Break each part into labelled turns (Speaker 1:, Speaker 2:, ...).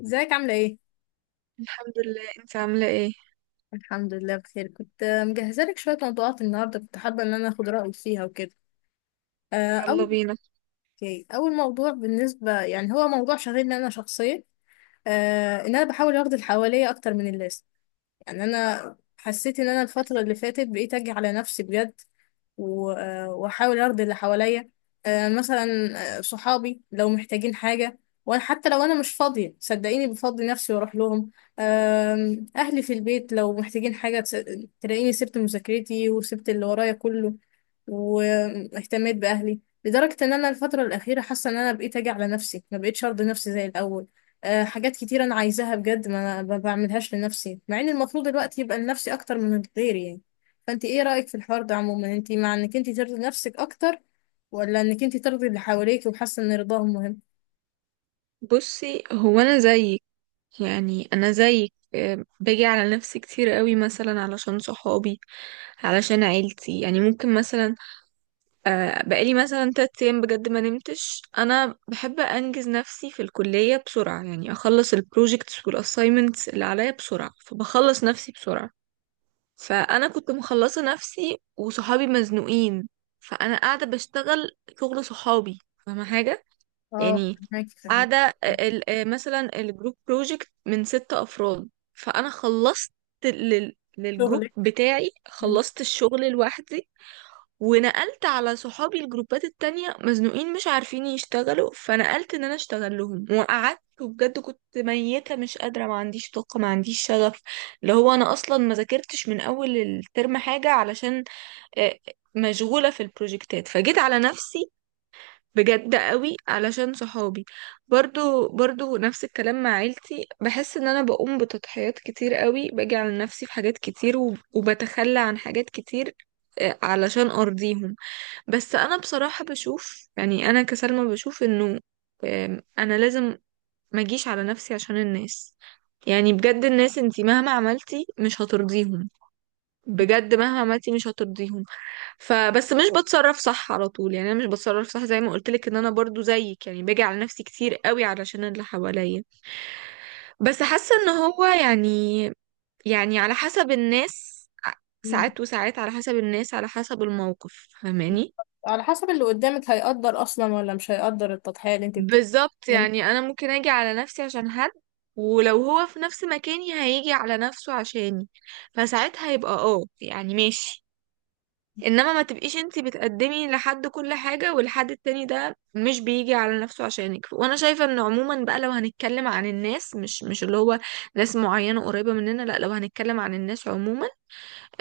Speaker 1: ازيك عاملة ايه؟
Speaker 2: الحمد لله، انت عاملة ايه؟
Speaker 1: الحمد لله بخير، كنت مجهزة لك شوية موضوعات النهاردة، كنت حابة ان انا اخد رأيك فيها وكده. آه،
Speaker 2: يلا
Speaker 1: اول
Speaker 2: بينا.
Speaker 1: اوكي، اول موضوع بالنسبة يعني هو موضوع شاغلني انا شخصيا. ان انا بحاول اخد اللي حواليا اكتر من اللازم. يعني انا حسيت ان انا الفترة اللي فاتت بقيت اجي على نفسي بجد واحاول ارضي اللي حواليا. آه، مثلا آه، صحابي لو محتاجين حاجة، وانا حتى لو انا مش فاضية صدقيني بفضي نفسي واروح لهم. اهلي في البيت لو محتاجين حاجة تلاقيني سبت مذاكرتي وسبت اللي ورايا كله، واهتميت باهلي. لدرجة ان انا الفترة الاخيرة حاسة ان انا بقيت اجي على نفسي، ما بقيتش ارضي نفسي زي الاول. حاجات كتير انا عايزاها بجد ما بعملهاش لنفسي، مع ان المفروض الوقت يبقى لنفسي اكتر من غيري يعني. فانت ايه رأيك في الحوار ده عموما؟ انت مع انك انت ترضي نفسك اكتر، ولا انك انت ترضي اللي حواليك وحاسه ان رضاهم مهم؟
Speaker 2: بصي، هو انا زيك. يعني انا زيك، باجي على نفسي كتير قوي، مثلا علشان صحابي، علشان عيلتي. يعني ممكن مثلا بقالي مثلا تلات ايام بجد ما نمتش. انا بحب انجز نفسي في الكلية بسرعة، يعني اخلص البروجيكتس والاساينمنتس اللي عليا بسرعة، فبخلص نفسي بسرعة. فانا كنت مخلصة نفسي وصحابي مزنوقين، فانا قاعدة بشتغل شغل صحابي. فاهمة حاجة؟
Speaker 1: اه،
Speaker 2: يعني
Speaker 1: فهماكي، فهماكي.
Speaker 2: قاعدة مثلا الجروب بروجكت من ست أفراد، فأنا خلصت للجروب
Speaker 1: شغلك.
Speaker 2: بتاعي، خلصت الشغل لوحدي. ونقلت على صحابي، الجروبات التانية مزنوقين مش عارفين يشتغلوا، فنقلت ان انا اشتغل لهم وقعدت. وبجد كنت ميتة، مش قادرة، ما عنديش طاقة، ما عنديش شغف، اللي هو انا اصلا ما ذاكرتش من اول الترم حاجة علشان آه، مشغولة في البروجكتات. فجيت على نفسي بجد قوي علشان صحابي. برضو نفس الكلام مع عيلتي، بحس ان انا بقوم بتضحيات كتير قوي، باجي على نفسي في حاجات كتير وبتخلى عن حاجات كتير علشان ارضيهم. بس انا بصراحة بشوف، يعني انا كسلمى بشوف انه انا لازم ما اجيش على نفسي عشان الناس. يعني بجد الناس، انتي مهما عملتي مش هترضيهم، بجد مهما عملتي مش هترضيهم. فبس مش بتصرف صح على طول. يعني انا مش بتصرف صح، زي ما قلت لك ان انا برضو زيك، يعني باجي على نفسي كتير قوي علشان اللي حواليا. بس حاسه ان هو، يعني يعني على حسب الناس،
Speaker 1: مم.
Speaker 2: ساعات وساعات على حسب الناس، على حسب الموقف. فاهماني؟
Speaker 1: على حسب اللي قدامك هيقدر اصلا ولا مش هيقدر التضحية اللي انت
Speaker 2: بالظبط،
Speaker 1: بتعملها.
Speaker 2: يعني انا ممكن اجي على نفسي عشان حد، ولو هو في نفس مكاني هيجي على نفسه عشاني، فساعتها يبقى اه يعني ماشي. انما ما تبقيش انتي بتقدمي لحد كل حاجة والحد التاني ده مش بيجي على نفسه عشانك. وانا شايفة ان عموما بقى، لو هنتكلم عن الناس، مش اللي هو ناس معينة قريبة مننا، لا، لو هنتكلم عن الناس عموما،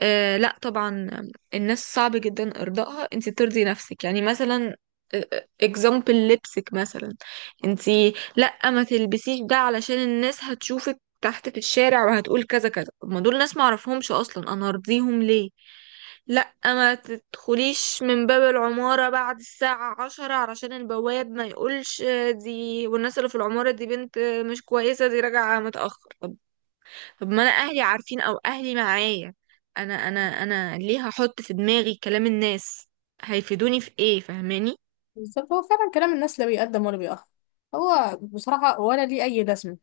Speaker 2: آه لا طبعا. الناس صعب جدا ارضائها. انت ترضي نفسك، يعني مثلا اكزامبل لبسك مثلا. انت، لا ما تلبسيش ده علشان الناس هتشوفك تحت في الشارع وهتقول كذا كذا. طب ما دول ناس ما اعرفهمش اصلا، انا ارضيهم ليه؟ لا ما تدخليش من باب العمارة بعد الساعة عشرة علشان البواب ما يقولش دي والناس اللي في العمارة دي بنت مش كويسة، دي راجعة متأخر. طب طب ما انا اهلي عارفين او اهلي معايا، انا ليه هحط في دماغي كلام الناس؟ هيفيدوني في ايه؟ فاهماني؟
Speaker 1: بالظبط، هو فعلا كلام الناس لا بيقدم ولا بيأخر. هو بصراحة ولا ليه أي لازمة.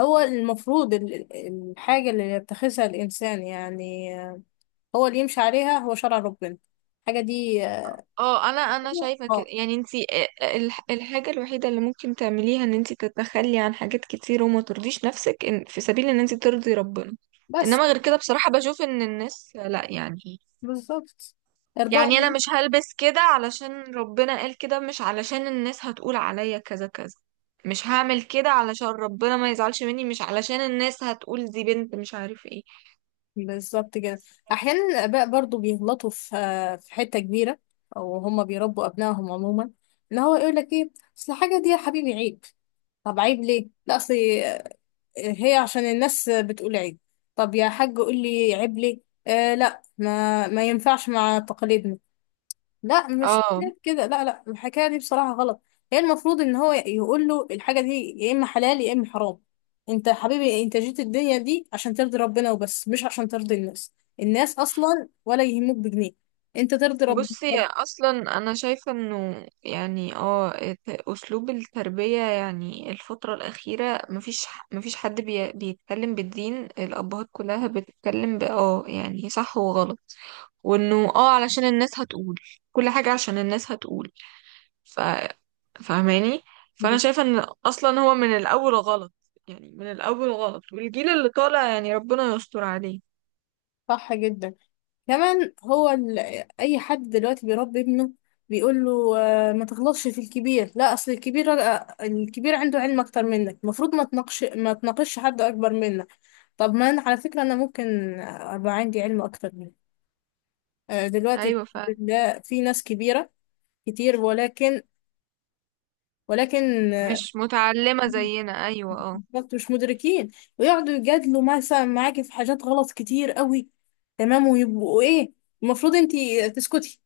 Speaker 1: هو المفروض الحاجة اللي يتخذها الإنسان، يعني هو اللي يمشي عليها هو شرع ربنا، الحاجة دي.
Speaker 2: اه انا، شايفه كده.
Speaker 1: اه،
Speaker 2: يعني انتي الحاجه الوحيده اللي ممكن تعمليها ان انتي تتخلي عن حاجات كتير وما ترضيش نفسك، إن في سبيل ان انتي ترضي ربنا.
Speaker 1: بس.
Speaker 2: انما غير كده بصراحه بشوف ان الناس لا يعني.
Speaker 1: بالظبط. إرضاء
Speaker 2: يعني انا مش
Speaker 1: النفس.
Speaker 2: هلبس كده علشان ربنا قال كده، مش علشان الناس هتقول عليا كذا كذا. مش هعمل كده علشان ربنا ما يزعلش مني، مش علشان الناس هتقول دي بنت مش عارف ايه.
Speaker 1: بالظبط كده. أحيانا الآباء برضو بيغلطوا في حتة كبيرة، أو هما بيربوا أبنائهم عموما إن هو يقول لك إيه؟ أصل الحاجة دي يا حبيبي عيب. طب عيب ليه؟ لا، أصل هي عشان الناس بتقول عيب. طب يا حاج قول لي عيب ليه؟ لا، ما ينفعش مع تقاليدنا. لا، مش
Speaker 2: اه
Speaker 1: كده، لا لا، الحكايه دي بصراحه غلط. هي المفروض ان هو يقول له الحاجه دي يا اما حلال يا اما حرام. انت يا حبيبي انت جيت الدنيا دي عشان ترضي ربنا وبس، مش عشان ترضي الناس. الناس اصلا ولا يهموك بجنيه، انت ترضي ربنا.
Speaker 2: بصي اصلا، انا شايفة انه يعني اه اسلوب التربية يعني الفترة الاخيرة مفيش حد بيتكلم بالدين. الابهات كلها بتتكلم اه يعني صح وغلط، وانه اه علشان الناس هتقول، كل حاجة عشان الناس هتقول. ف فاهماني؟ فانا شايفه ان اصلا هو من الاول غلط. يعني من الاول غلط، والجيل اللي طالع يعني ربنا يستر عليه.
Speaker 1: صح جدا. كمان هو اي حد دلوقتي بيربي ابنه بيقول له، ما تغلطش في الكبير، لا اصل الكبير الكبير عنده علم اكتر منك، المفروض ما تناقش حد اكبر منك. طب ما انا على فكره انا ممكن ابقى عندي علم اكتر منك. دلوقتي
Speaker 2: ايوه
Speaker 1: الحمد
Speaker 2: فعلا.
Speaker 1: لله في ناس كبيره كتير، ولكن
Speaker 2: مش متعلمه زينا، ايوه اه.
Speaker 1: بالظبط مش مدركين، ويقعدوا يجادلوا مثلا معاكي في حاجات غلط كتير قوي. تمام، ويبقوا ايه؟ المفروض انتي تسكتي،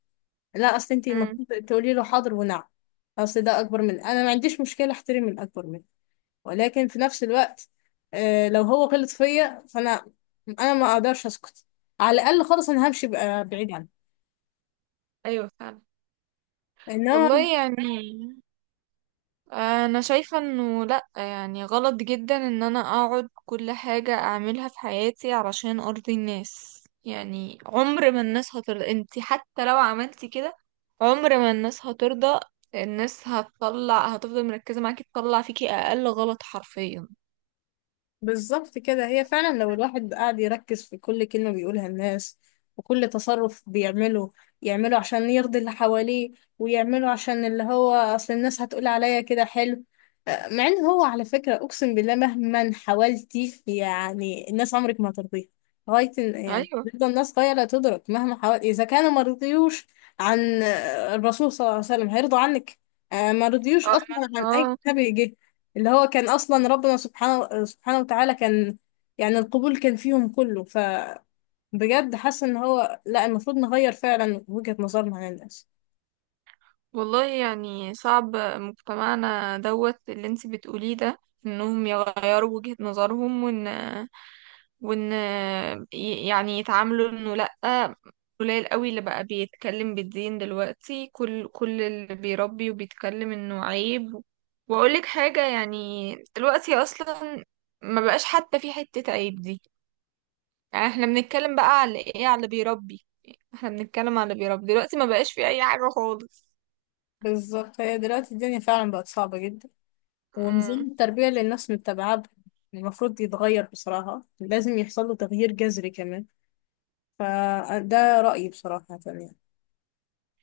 Speaker 1: لا اصل انت
Speaker 2: امم.
Speaker 1: المفروض تقولي له حاضر ونعم. اصل ده اكبر مني، انا ما عنديش مشكله احترم الاكبر مني، ولكن في نفس الوقت لو هو غلط فيا فانا انا ما اقدرش اسكت. على الاقل خالص انا همشي بقى بعيد عنه،
Speaker 2: ايوه فعلا.
Speaker 1: انما.
Speaker 2: والله يعني، انا شايفة انه لا يعني غلط جدا ان انا اقعد كل حاجة اعملها في حياتي علشان ارضي الناس. يعني عمر ما الناس هترضى، انت حتى لو عملتي كده، عمر ما الناس هترضى. الناس هتطلع، هتفضل مركزة معاكي تطلع فيكي اقل غلط حرفيا.
Speaker 1: بالظبط كده، هي فعلا لو الواحد قاعد يركز في كل كلمة بيقولها الناس، وكل تصرف بيعمله يعمله عشان يرضي اللي حواليه، ويعمله عشان اللي هو أصل الناس هتقول عليا كده حلو. مع إن هو على فكرة أقسم بالله مهما حاولتي يعني الناس عمرك ما هترضيها. يعني
Speaker 2: ايوه
Speaker 1: بتفضل الناس غاية لا تدرك مهما حاولت، إذا كانوا ما رضيوش عن الرسول صلى الله عليه وسلم هيرضوا عنك؟ ما رضيوش أصلا عن أي
Speaker 2: اه.
Speaker 1: نبي جه، اللي هو كان اصلا ربنا سبحانه سبحانه وتعالى كان يعني القبول كان فيهم كله، فبجد حاسه ان هو لا، المفروض نغير فعلا وجهة نظرنا عن الناس.
Speaker 2: والله يعني صعب مجتمعنا دوت اللي انت بتقوليه ده، انهم يغيروا وجهة نظرهم وان وان يعني يتعاملوا انه لأ. قليل قوي اللي بقى بيتكلم بالدين دلوقتي، كل اللي بيربي وبيتكلم انه عيب. واقولك حاجة، يعني دلوقتي اصلا ما بقاش حتى في حتة عيب دي. يعني احنا بنتكلم بقى على ايه؟ على اللي بيربي. احنا بنتكلم على اللي بيربي دلوقتي، ما بقاش في اي حاجة خالص.
Speaker 1: بالظبط، هي دلوقتي الدنيا فعلا بقت صعبة جدا، ونظام التربية اللي الناس متبعاه المفروض يتغير بصراحة، لازم يحصل له تغيير جذري كمان. فده رأيي بصراحة يعني.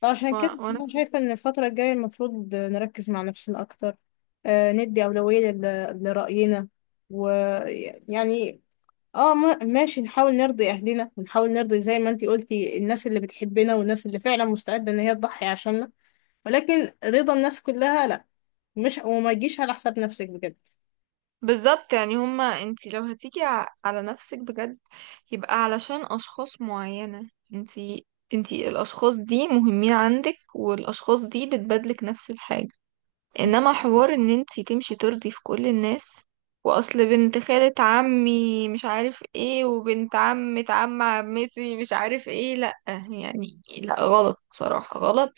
Speaker 1: فعشان
Speaker 2: و-
Speaker 1: كده
Speaker 2: وانا
Speaker 1: أنا شايفة إن الفترة الجاية المفروض نركز مع نفسنا أكتر، ندي أولوية لرأينا، ويعني اه، ماشي، نحاول نرضي اهلنا ونحاول نرضي زي ما انتي قلتي الناس اللي بتحبنا والناس اللي فعلا مستعدة ان هي تضحي عشاننا، ولكن رضا الناس كلها لا. مش وما تجيش على حساب نفسك بجد.
Speaker 2: بالظبط. يعني هما انتي لو هتيجي على نفسك بجد، يبقى علشان اشخاص معينة. انتي الاشخاص دي مهمين عندك، والاشخاص دي بتبادلك نفس الحاجة. انما حوار ان انتي تمشي ترضي في كل الناس، واصل بنت خالة عمي مش عارف ايه، وبنت عمة عم عمتي مش عارف ايه، لا. يعني لا غلط بصراحة، غلط.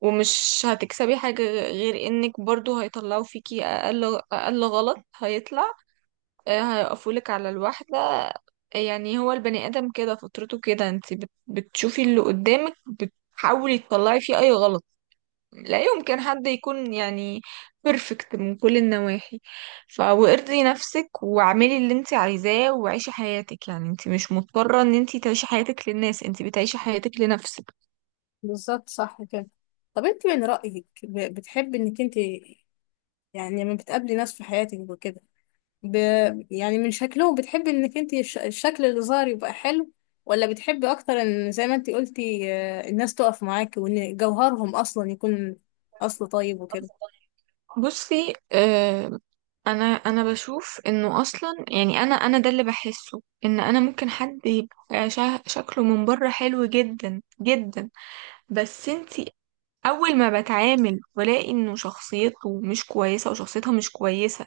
Speaker 2: ومش هتكسبي حاجة غير انك برضو هيطلعوا فيكي اقل غلط. هيطلع هيقفولك على الواحدة. يعني هو البني ادم كده فطرته كده، انت بتشوفي اللي قدامك بتحاولي تطلعي فيه اي غلط. لا يمكن حد يكون يعني بيرفكت من كل النواحي. وارضي نفسك واعملي اللي انت عايزاه وعيشي حياتك. يعني انت مش مضطرة ان انت تعيشي حياتك للناس، انت بتعيشي حياتك لنفسك.
Speaker 1: بالظبط، صح كده. طب انت من رأيك بتحبي انك انت، يعني لما بتقابلي ناس في حياتك وكده، ب... يعني من شكلهم بتحبي انك انت الشكل اللي ظاهر يبقى حلو، ولا بتحبي اكتر ان زي ما انت قلتي الناس تقف معاك وان جوهرهم اصلا يكون اصل طيب وكده؟
Speaker 2: بصي آه، انا بشوف انه اصلا يعني، انا ده اللي بحسه، ان انا ممكن حد يبقى شكله من بره حلو جدا جدا، بس انت اول ما بتعامل والاقي انه شخصيته مش كويسة وشخصيتها مش كويسة،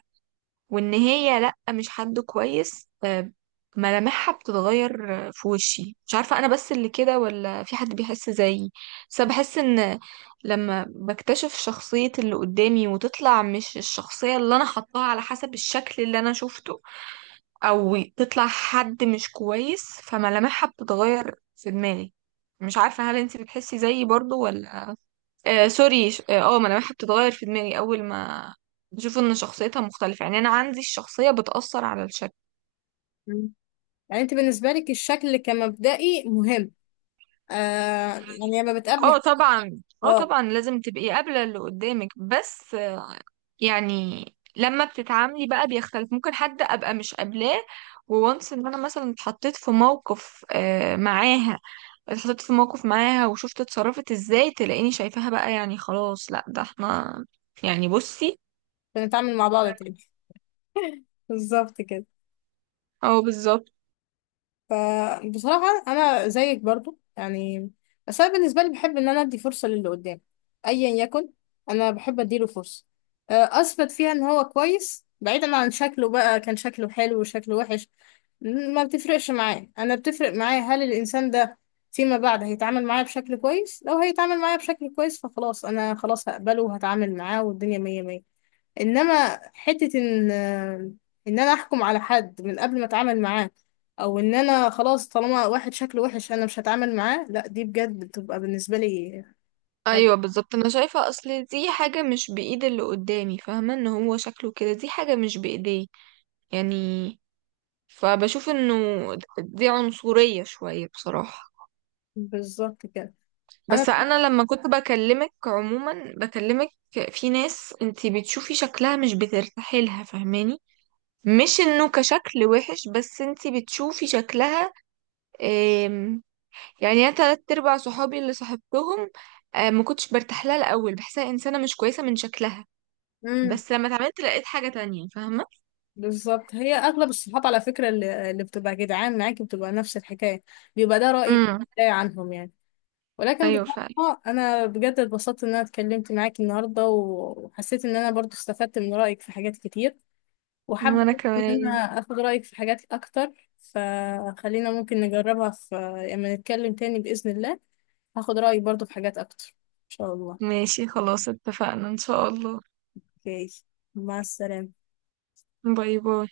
Speaker 2: وان هي لا مش حد كويس، ملامحها بتتغير في وشي. مش عارفة انا بس اللي كده ولا في حد بيحس زيي، بس أنا بحس ان لما بكتشف شخصية اللي قدامي وتطلع مش الشخصية اللي انا حطاها على حسب الشكل اللي انا شفته، او تطلع حد مش كويس، فملامحها بتتغير في دماغي. مش عارفة هل انتي بتحسي زيي برضو ولا. آه سوري، ما انا بحب تتغير في دماغي اول ما بشوف ان شخصيتها مختلفة. يعني انا عندي الشخصية بتأثر على الشكل.
Speaker 1: يعني انت بالنسبه لك الشكل كمبدئي مهم؟ آه. يعني لما
Speaker 2: اه
Speaker 1: بتقابلي.
Speaker 2: طبعا، اه
Speaker 1: اه.
Speaker 2: طبعا لازم تبقي قابلة اللي قدامك، بس يعني لما بتتعاملي بقى بيختلف. ممكن حد ابقى مش قابلاه وونس ان انا مثلا اتحطيت في موقف معاها، اتحطيت في موقف معاها وشفت اتصرفت ازاي، تلاقيني شايفاها بقى يعني خلاص لا ده احنا يعني. بصي
Speaker 1: بنتعامل مع بعض تاني بالظبط كده.
Speaker 2: اه بالظبط.
Speaker 1: فبصراحة أنا زيك برضو يعني، بس أنا بالنسبة لي بحب إن أنا أدي فرصة للي قدام أيا يكن. أنا بحب أديله فرصة أثبت فيها إن هو كويس بعيدا عن شكله، بقى كان شكله حلو وشكله وحش ما بتفرقش معايا. أنا بتفرق معايا هل الإنسان ده فيما بعد هيتعامل معايا بشكل كويس، لو هيتعامل معايا بشكل كويس فخلاص، أنا خلاص هقبله وهتعامل معاه والدنيا مية مية. انما حتة ان انا احكم على حد من قبل ما اتعامل معاه، او ان انا خلاص طالما واحد شكله وحش انا مش هتعامل معاه، لا دي بجد بتبقى بالنسبة لي. خد-
Speaker 2: ايوه بالظبط، انا شايفه اصل دي حاجه مش بايد اللي قدامي، فاهمه ان هو شكله كده دي حاجه مش بايديه يعني. فبشوف انه دي عنصريه شويه بصراحه.
Speaker 1: بالظبط كده. انا.
Speaker 2: بس انا لما كنت بكلمك عموما بكلمك، في ناس انتي بتشوفي شكلها مش بترتاحي لها. فاهماني؟ مش انه كشكل وحش، بس انتي بتشوفي شكلها. آم، يعني انا تلات ارباع صحابي اللي صاحبتهم ما كنتش برتاح لها الاول، بحسها انسانه مش كويسه من شكلها،
Speaker 1: امم.
Speaker 2: بس لما اتعملت لقيت حاجة تانية. فاهمة؟
Speaker 1: بالظبط، هي اغلب الصحاب على فكرة اللي بتبقى جدعان معاكي بتبقى نفس الحكاية. بيبقى ده رأيك
Speaker 2: امم.
Speaker 1: ده عنهم يعني. ولكن
Speaker 2: ايوه فعلا.
Speaker 1: بصراحة انا بجد اتبسطت ان انا اتكلمت معاكي النهاردة، وحسيت ان انا برضو استفدت من رأيك في حاجات كتير، وحابة
Speaker 2: وانا
Speaker 1: أعرف إن
Speaker 2: كمان.
Speaker 1: أنا أخد رأيك في حاجات أكتر. فخلينا ممكن نجربها في، لما نتكلم تاني بإذن الله هاخد رأيك برضو في حاجات أكتر إن شاء الله.
Speaker 2: ماشي خلاص، اتفقنا ان شاء الله.
Speaker 1: أوكي، مع السلامة.
Speaker 2: باي باي.